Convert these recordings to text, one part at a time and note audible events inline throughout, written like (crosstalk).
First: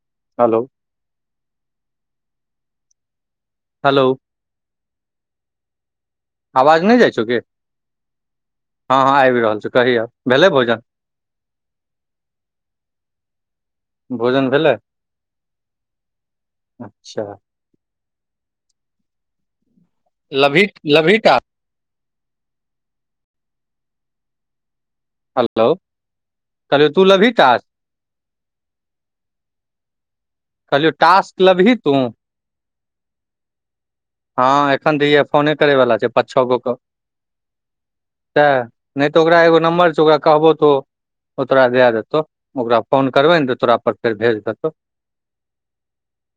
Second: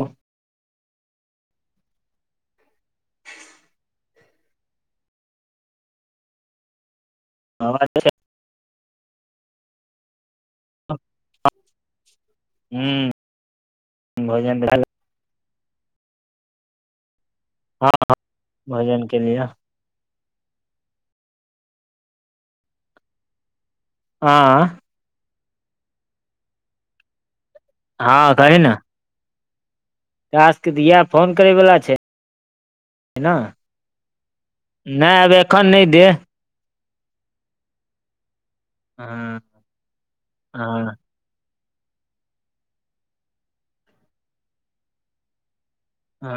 ह hello. Hello, आवाज नहि जाइ छौ कि ह (unintelligible) ह ह आबि रहल छी। कहिय भेलै भोजन भोजन भेलै हँ भोजन के लिए। लभी लभीट। आ हेलो कहलियौ तू लभी कास। हँ कहहि ना कहलियौ दिया फोन टास्क करे लेबही वला तू छै ने हँ एखन नहि आब फोने एखन नहि करैवला दे छै। पाँच छओ गो के त हँ नहि तऽ ओकरा एगो नम्बर छै। ओकरा कहबो त हँ ओ तोरा दए देतौ ओकरा फोन करबै ने त तोरा पर फेर भेज देतौ। ह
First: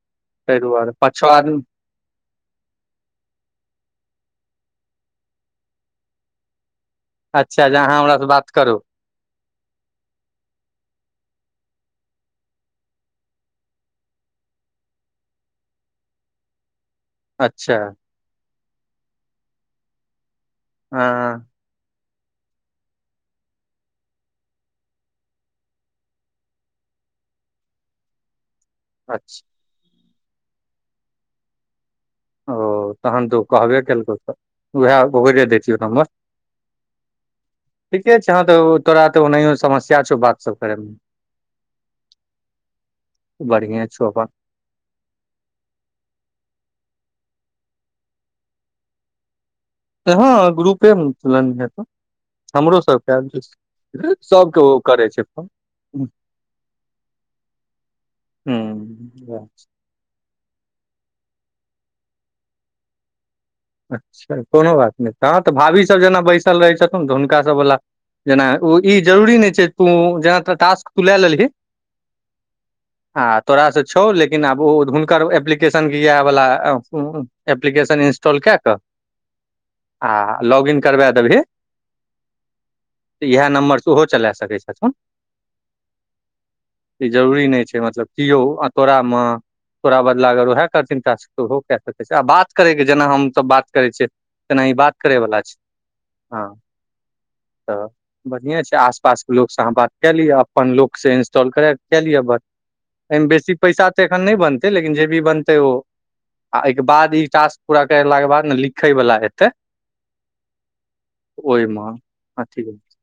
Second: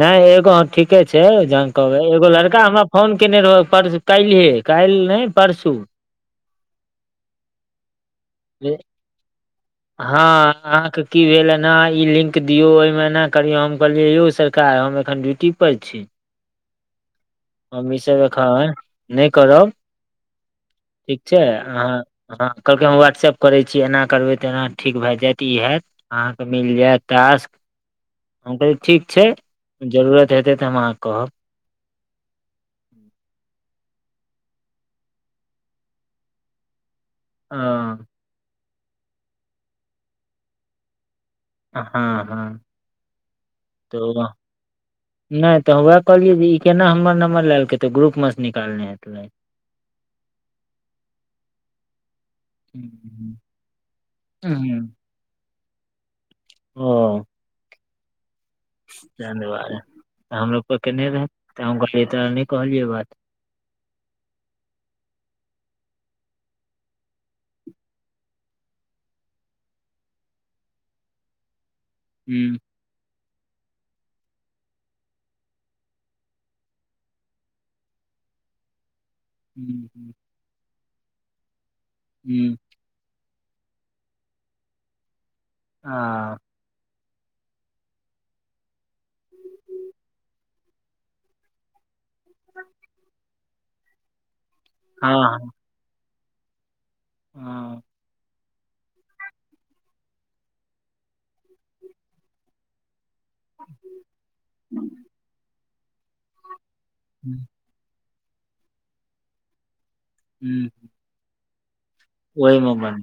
नहि एगो ताहि दुआरे ठीके पाँच छै। छओ आदमी कहबै एगो लड़का हमरा फोन केने रहौ। परस काल्हिहे काल्हि नहि परसू अच्छा अहाँ हमरासँ बात करू। हँ अहाँकेँ की भेल एना ई लिंक दियौ ओहिमे एना करियौ हम कहलियै यौ सरकार हम एखन ड्यूटी की कर छी। (inaudible) हम ई सभ ए नहि करब ठीक छै। हँ ह हँ कहलकै हम व्हाट्सऐप करै छी। एना करबै जेना ठीक भए जायत ई हयत अहाँके मिल जायत टास्क हम कह ठीक छै। अच्छा जरूरत हेतै तऽ हम अहाँ कहब ओ तहन तो कहबे केलको तऽ उएह ओरे दियौ नंबर हँ ठीके छै। हँ त तोरा तऽ ओनाहि समस्या छौ। बात सभ करयमे हँ हँ बढ़िए छौ अपन नहि तऽ ओएह कहलियै जे ई केना हमर नम्बर लेलकै त ग्रुप मेसँ निकालने हेतै। हँ ग्रुपे चलन हे त हमरो सभके आ हूँ जे सभके ओ करै छै। फोन ओ हूँ धन्यवाद तऽ हमरोप केने रहत तऽ हम कहलियै तो नहि कहलियै बात अच्छा कोनो बात नहि त तऽ भाभीसभ जेना बैसल रहै छथिथन। तऽ हुनकासभवला जेना ओ ई जरुरी नहि छै। तू जेना टास्क तू लए लेलही। हू आ तोराास से छौ। लेकिन आब ओ हुनकर एप्लीकेशन के इएह वाला एप्लीकेशन इंस्टॉल कए क हूँ हूँ आ लॉग इन करबा देबही हू। तऽ इएह नम्बरसँ ओहो चला सकै छथिन। आ। ई जरूरी नहि छै। मतलब किओ आ तोरामे तोरा बदला अगरा ओहे करथिन टास्क त ओहो काय सकै छै आ बात करे हम तऽ बात करै छियै एनाहि बात करै बला हँ छै हँ हँ तऽ बढ़िए छै आस पास के लोक सँ अहाँ बात कए लिअ अपन लोक स। इंस्टॉल करै कए लिअ बात एय मे बेसी पैसा तैसा नहि बनतै लेकिन जे भी बनतै ओ आ एहिके बाद ई हूँ टास्क। पूरा केलाक के बाद ने लिखै बला हेतै। हू। ओय मे अथी हते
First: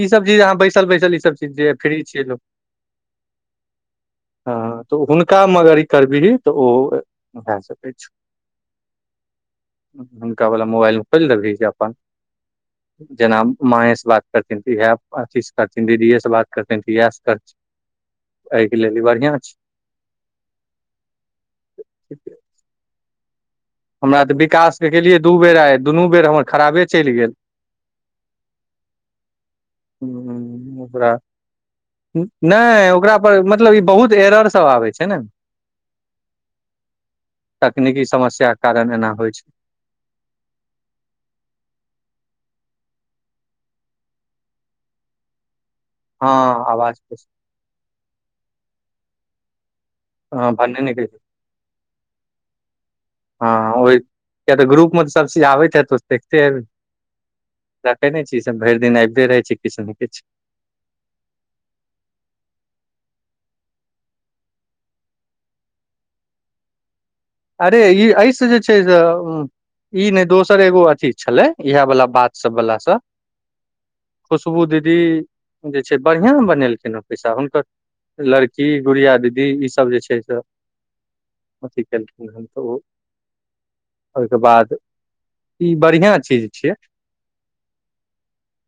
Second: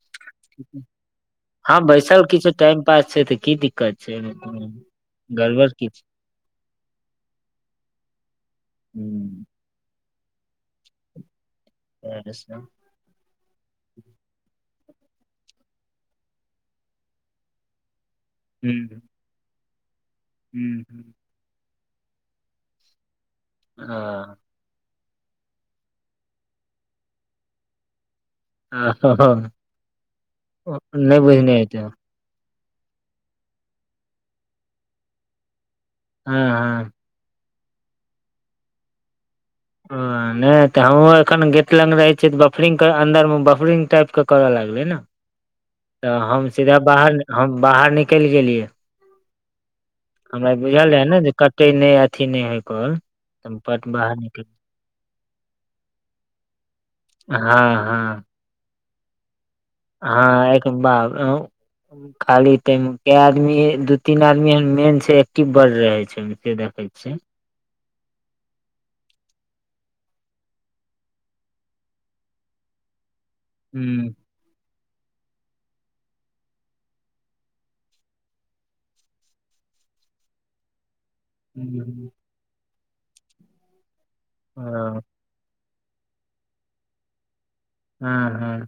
ई सभ चीज अहाँ बैसल बैसल ई सभ चीज जहिया हँ फ्री बैसल छियै किछु टाइम पास छै तऽ की दिक्कत छै एहिमे कोनो हँ तऽ हुनका मे गड़बड़ अगर ई की छै करबिही तऽ ओ भए सकैत छो। हू हुनका वला मोबाइल मे खोइल देबही अपन (unintelligible) जेना माए से बात करथिन त इएह अथी से करथिन दीदी से बात करथिन त इएह से करथीन अय के लेल ई बढ़िआ छै हूँ हमरा त विकास के केलियै दू बेर आइ दुनू बेर हमर खराबे चलि गेल आह ओ हूं ओकरा नहि बुझने हेते नहि ओकरा पर मतलब ई बहुत एर सभ आबै छै ने हँ हँ तकनीकी समस्या के कारण एना होइ छै ह नहि तऽ हमहूँ एखन गेट लग रहै छियै तऽ बफरिंग के अंन्दर मे बफरिंग टाइप क करऽ लगलै ने तऽ हँ हम सीधा आवाज बाहर हम बाहर निकलि गेलियै। हमरा हँ ई भन्ने बुझल नहि कहि रहे ने जे कटे नहि अथी नहि होय कॉल। हम हँ ओ पट बाहर निकल किया तऽ ग्रुप मे तऽ सभ चीज आबैत हैतो देखते हेबही। हँ। हँ दखे नहि छी ई सभ भरि दिन आबिते रहै छै किछु ने किछु हँ एक (unintelligible) खाली तय मे काय आदमी दू तीन आदमी एहन मेन छै एक्टिव बर रहे छै अय मे से दख (unintelligible) अरे ई अय सँ जे छै से ई नहि दोसर एगो अथी छलै इएह वाला बात सभ वला से हू। खुशबू दीदी जे छै बढ़िआ बनेलखिन हेँ पैसा हुनकर लड़की गुड़िया दीदी ई सभ जे छै से अथी केलखिन हेँ त ओ ओहिके बाद हँ ई बढ़िया चीज छियै। ह ह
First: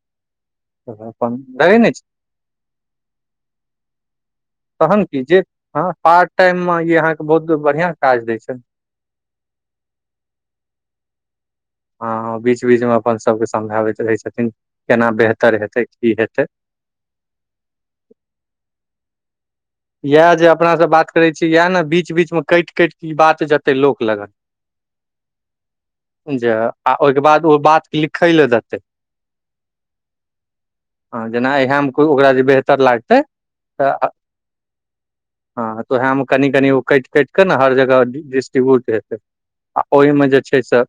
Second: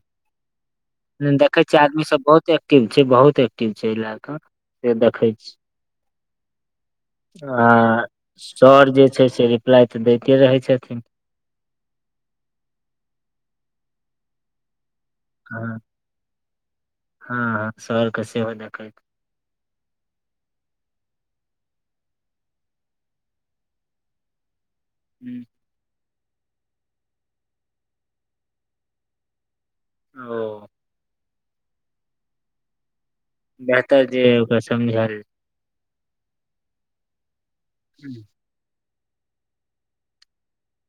अपन देखै रहै छियै नहि छै आदमी सभ बहुत एक्टिव छै बहुत एक्टिव छै एहि लए क तखन की जे ह पार्ट टाइम मे ई अहाँकेँ बहुत बढ़िआ आ काज दै छै न सर जे छै से रिप्लाइ तऽ दैते रहै छथिन ह बीच बीच मे अपन सभके समझाबैत रहै छथिन केना बेहतर हँ हेतै की हेतै हँ हँ सर के सेहो देखएत इएह जे अपना से बात करे छी इएह ने बीच बीच में कटि कटि के बात जेते लोक लगन (inaudible) हूँ जे आ ओहिके बाद ओ बात लिखै लए देतै ओ हँ जेना इएह मे को ओकरा जे बेहतर लागतै बेहतर तऽ जे ओकरा समझायल हँ तऽ उएह मे कनि कनि ओ कटि कटिकऽ ने हर जगह हूं हेतै आ ओहिमे जे छै से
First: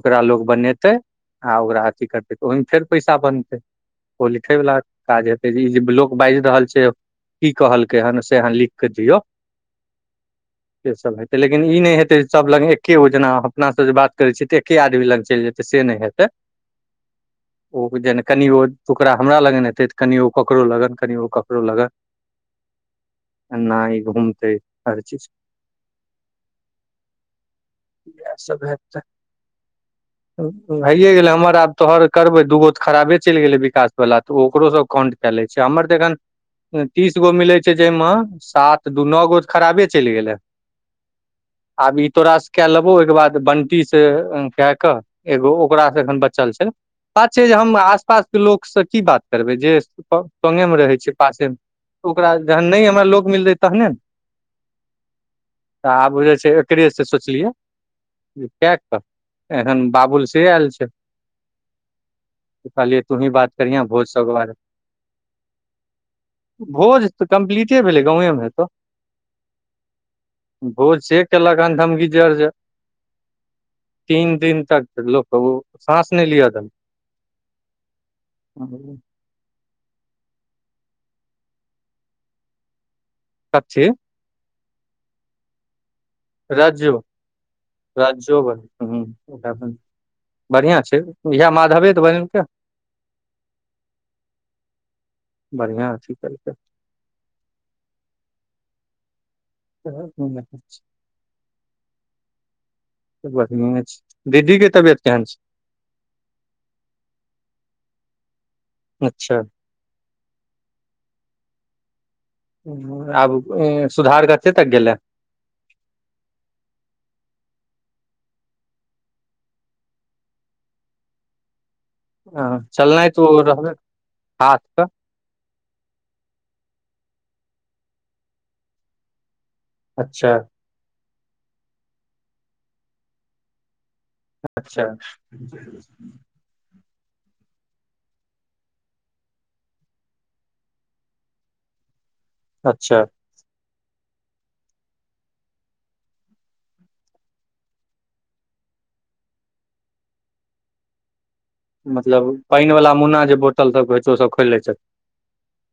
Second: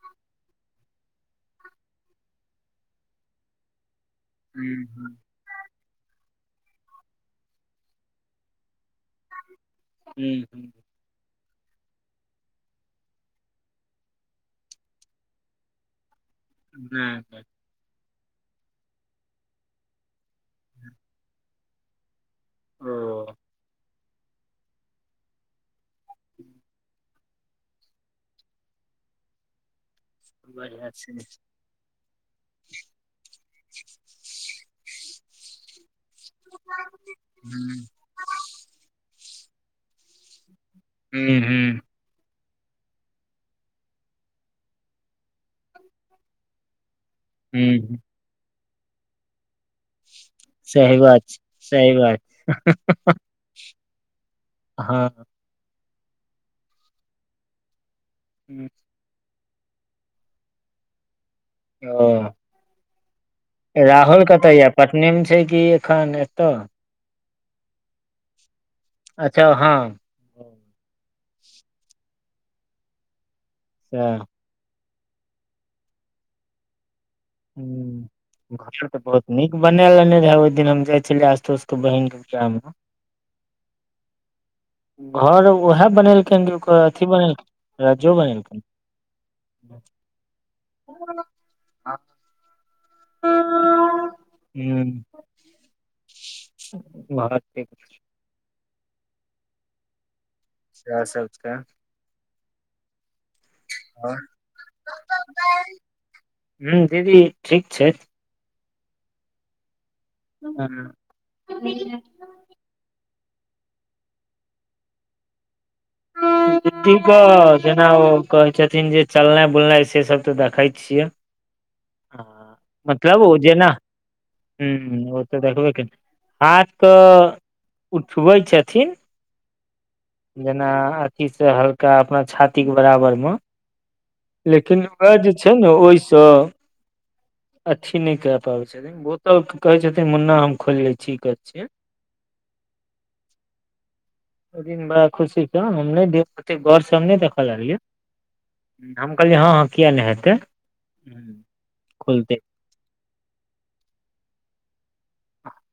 ओकरा लोग बनेतै आ ओकरा अथी करतै तऽ ओहिमे फेर पैसा बनतै। ओ लिखय वला हूं हूं काज हेतै ई जे ब् लोक बाजि रहल छै। की कहलकै हन से अहाँ लिखके दियऔ हू हू से सभ हेतै लेकिन ई नहि हेतै जे सभ लग एकेगो जेना अपनासँ जे बात करै छियै तऽ एके आदमी लग चलि जेतै से नहि हेतै (unintelligible) (unintelligible) ओ जेना कनि ओ करा हमरा लगन हेते तऽ कनि ओ ककरो लगन कनि ओ ककरो लगन ओ नहि घूमते हर चीज इएहसभ हैतऽ बढ़िया हइयए गेलै छै हमर आब तोहर करबै दूगो तऽ खराबे चलि गेलै विकास वला तऽ ओकरो सब कंड च ल छै हमर तऽन तीस गो मिलै छै हूँ जाहिमे सात दू नओ गो तऽ खराबे चलि गेलै हू हू आब ई तोरासँ कए लेबौ ओहिके बाद बंटी सऽ कए कऽ एगो ओकास सऽ एखन बचल छै बात छै जे हम हूँ आसपास के लोक से की बात करबै जे सगे मे सही रहै छै बात पासे मे सही बात ओकरा जहन नहि हमरा लोक मिलतै तहने नऽ हँ तऽ आब जे छै एकरेसँ सोचलियै कए कऽ एहन बाबुल से आयल छै ओ कहलियै तू ही बात करीह भोज राहुल सबके कतऽ बारे यऽ पटने मे छै किी एखन एतय मे। भोज तऽ कम्प्लीटे भेलै गांवे मऽ हेतौ अच्छा हँ भोज से केलक अन धम गीजजर जे सैह तीन दिन तक लोकके ओ साँस नहि लिअ देलके हू घर तऽ बहुत नीक बना लेने रहे ओहि दिन हम जाइ छलियै आस्तोस के बहिनक के विहा मऽ कथि घर उएह बनेलखिन जे ओकर रज्जु अथी बनेलखिन राज्यो बनेलखिन ह बढ़िआँ छै इएह माधवे तऽ बनेलके हन ह बढ़िआँ अथी केलकै बात ठ (unintelligible) (unintelligible) त बढ़िये और दीदी की तबियत केहैन छै हूँ दीदी ठीक छै अच्छा हू (unintelligible) आब सुधार कते तक गेले ी के जेना ओ कहै छथिन जे चलनाइ बुलनाइ से सब तऽ देखै छियै ह चलनाइ मतलब तऽ ओ जेना रहबै हाथ कऽ ह ओ तऽ देखबै क हाथ तऽ उठबै छथिन अच्छा अपना अथी सऽ हल्का अपना छाती के बराबर मे अच्छा लेकिन उएह जे छै नऽ ओहिसँ अथी नहि कहे पाबै छथिन बोतल क कहे छथिन मुन्ना हम खोलि ले छी कर छियै अच्छा ओ दिन बड़ा खुशी छै हम नय देख ओते गौरसँ हम नहि देखऽ लगलियै। हम कहलियै हँ हँ किया नहि हे हुँ। मतलब पानि वला मुन्ना जे बोतल सभ होइ छै ओसभ खोलि लैत छथि।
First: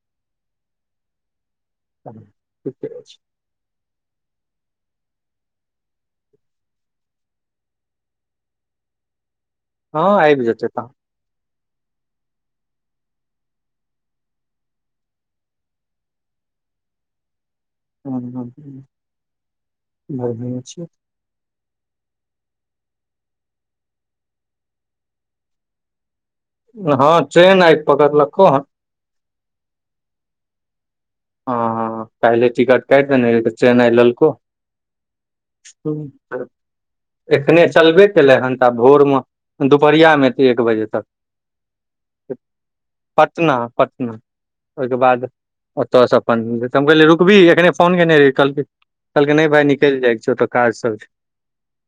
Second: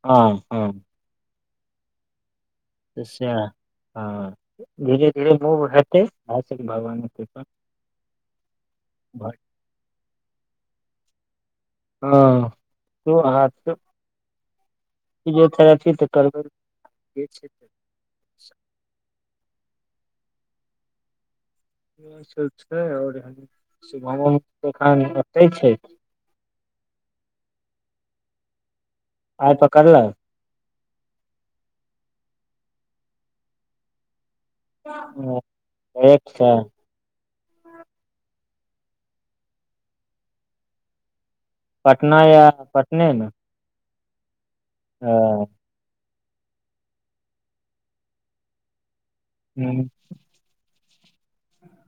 ह ह ह। त सह ह धीरे धीरे मूव हेतै आ भगवान कृपा बड़ हँ आबि जेतै त ह तू हाथ फिजियोथेरेपी त करबै ह ह बढिये अछि। इ सभ छै आओर शिवमो मम्मी एखन ओते छैथ। ह। ट्रेन आय पकड़लखो हन आइ पकड़ल कऽ हँ ह पहिले टिकट कइत देने रहिये त ट्रेन आय ललको अ, डायरेक्ट ह से एखने चलबे कलै हन तऽ आब भोरमे दुपहरिया मे त एक बजे तक पटना या पटने मे पटना पटना ओहि के अ, बाद ओतऽसँ अपन तऽ हम कहलियै रुकबही अखने फोन केने रहि कहलकै कहलकै नहि भाइ हूँ निकलि जाइ छौ त काज सभ छै।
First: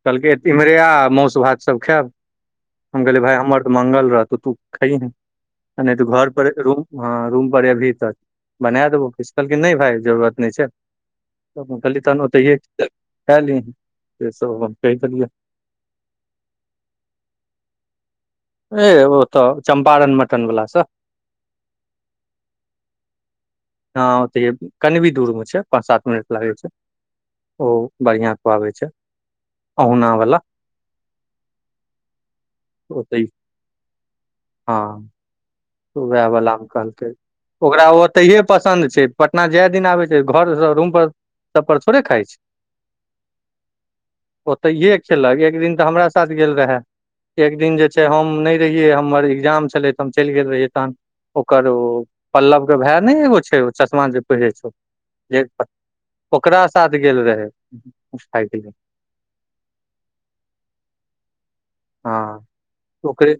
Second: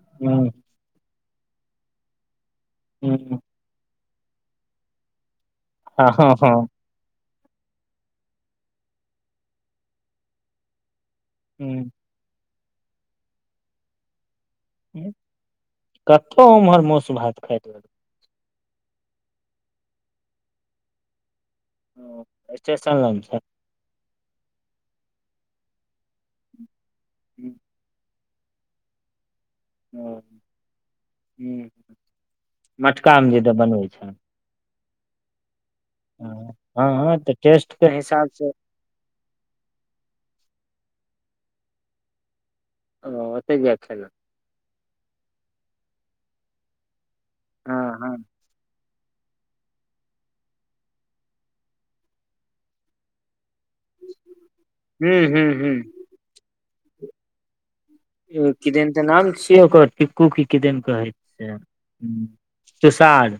कहलकै हूँ इम्हरे आ मौस भातसभ खायब। हम कहले भाय हूँ हमर त मंगल रहतो तू खाहि ने आ नय तू हँ घर हँ पर हँ रुम हँ रूम पर एबही त बना देबौ किछ कहलकिन नहि भाय जरूरत नहि अछि। तऽ हम हूँ कहलिए तहन ओतये खाई ले कतहु उमहर मौस भात खाइ ल ए ओ तऽ चंपारण मटन वला स ओ स्टेसन लग छै। हँ ओतये कन भी दूरमे छै पाँच सात मिनट लागै छै हूँ ओ बढ़िआ खुआबय अछि। ओ ह मटकामे जेदऽ बनबै छै ह तऽ ओएह हँ बलामे कहलकै हँ तऽ टेस्ट ओकरा के हिसाब ओतहिए से पसन्द छै पटना जाय दिन आबे छै घर रूम पर सभ पर थोड़े खाइ छै ओ ओतेक जाय क खेल कऽ ओतऽ इे खेलक एक दिन तऽ हमरा साथ गेल रहे एक दिन जे हँ छै हँ हम नहि रहियै हमर एग्जाम छले त हम चलि गेल। रही तहन ओकर पल्लव के भाय ने एगो छै चश्मा जे पहिरै हूँ छै हूँ ओकरा साथ गेल रहै खाय के लेल किदन त। नाम छियै ओकर टिकू की किदन कहै छै हँ ओकरे तुषार।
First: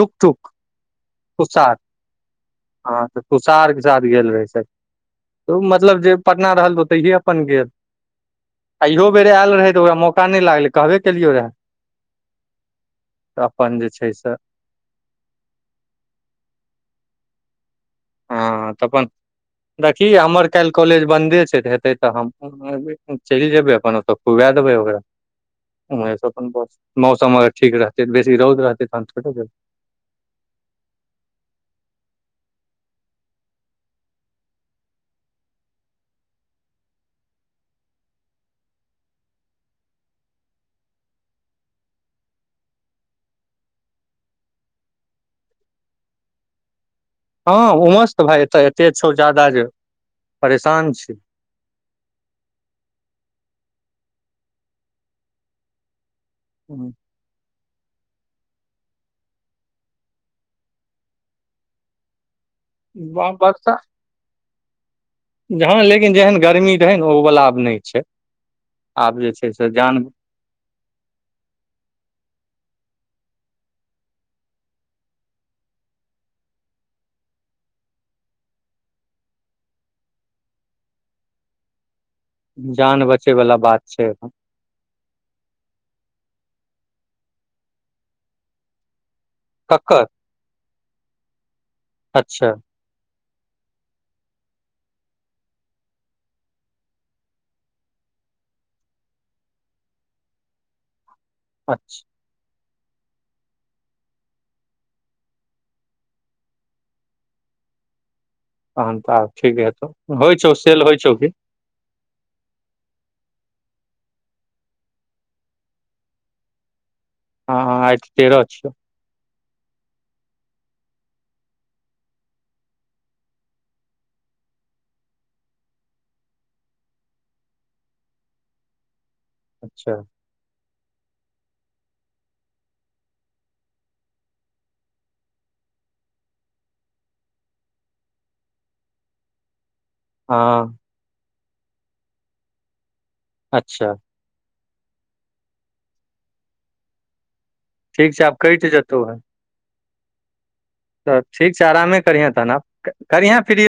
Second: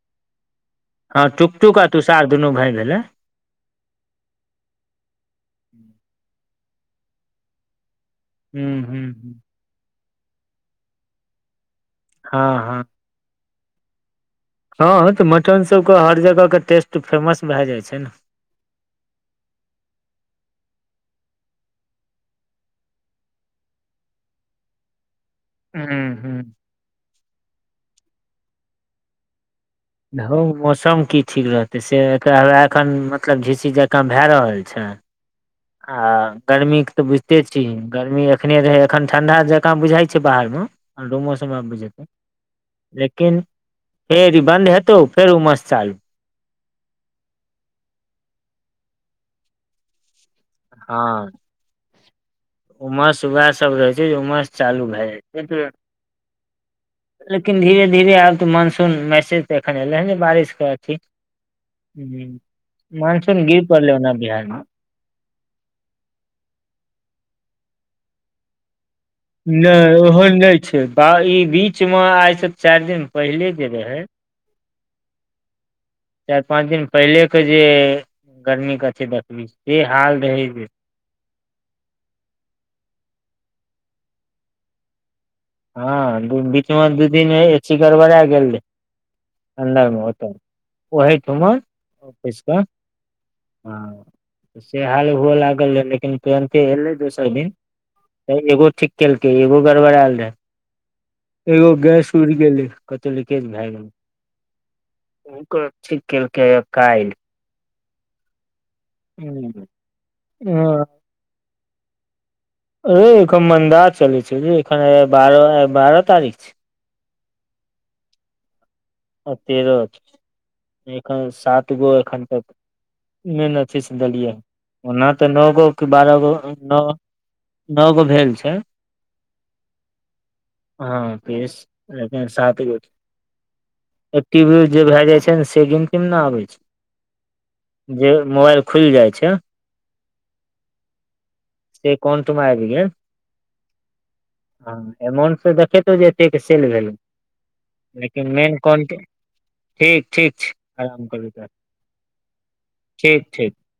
टुक टुक। ह। टुक टुक आ तुषार दुनू भय भेलै तुषारके साथ गेल रहै मतलब जे पटना रहल ओतहि अपन गेल। हूँ आ इयहो बेर हूँ आयल रहै ओकरा मौका नहि लागलै कहबे केलियौ रहए। ह ह तऽ अपन जे छै से। ह तऽ मटनसभके हर जगहके टेस्ट फेमस भए जाइ छै ने ह तऽ अपन देखी हमर काल्हि कॉलेज बन्दे छै तऽ हेतै तऽ हम चलि जेबै अपन ओत खुआ देबै ओकरा उम्हरे हूँ से अपन हूँ बस मौसम अगर ठीक रहतै बेसी रौद रहतै तहन थोरे जेबय। हौ मौसम कि ठीक रहतै से ह एखन मतलब झीसी जकाँ भए रहल छै। आ गर्मी के तऽ बुझिते छिय गर्मी एखने रहै एखन ठंडा जकाँ बुझाइ छै बाहरमे आडूमौसम आबी जेतै लेकिन फेर ई बन्द हेतौ फेर उम्हर मस चालू हँ उमस तऽ भाय एतऽ एते छौ जदाा जे परेशान हँ छी उमस उएह सभ रहै छै जे उमस चालू भए जाइ छै ह। लेकिन धीरे धीरे आब तऽ मानसूनसे तऽ एखन एले हन जे बारिश के अथि मनसून गीर बर्षा परले ओ ने बिहारमे हँ लेकिन जेहन गर्मी रहै ने ओ वला आब नहि छै। आब जे छै से नहि जान ओहो नहि छै ई बीच मे आइ से चारि दिन पहिले जे रहे (inaudible) चारि पाँच दिन पहिले के जे गर्मी कथी देखबी से हाल रहै जे जान बचे वाला बात छै ह बीच मे दू दिन ह ची गड़बड़ा गेल रहै अन्दरमे ककर ओत ओहिठमर अच्छा ऑफिसके हँ स हाल हुअ लागल रहै लेकिन तुरन्ते एलै दोसर दिन एगो ठीक कयेलकै एगो गड़बड़एल रहै एगो अच्छा गैस उड़ि गेलै कतहु लीकेज भऽ गेल हुनक चेलक कइल। तहन त आब ठीक हँ हेतौ होइ छौ सेल होइ छौ की मन्दाज चलै छै ए बारह बारह तारीख छै हँँ आइ आइ तेर अ छिय आ तेरह एन सात गो एखन त मेन अथी से देलियै ओना तऽ नओ गो क बारह गो नओ नओ गो भेल छै। अच्छा। हँ पस सााते एक्टिव जे भय जाय छै ने से गिनती म ने आबे छै जे मोबाइल खुलि जाइ छै। ह से कोन तुमारबी। अच्छा। हँ एमाउटसँ देखहु जे एक सेल भेलै लेकिन मेन काउंट जतो है ठीक ठीक छै आराम त करू तऽ ठीक छै आरा मे करिहे तहन आब ठीक करिहे ठीक फ्री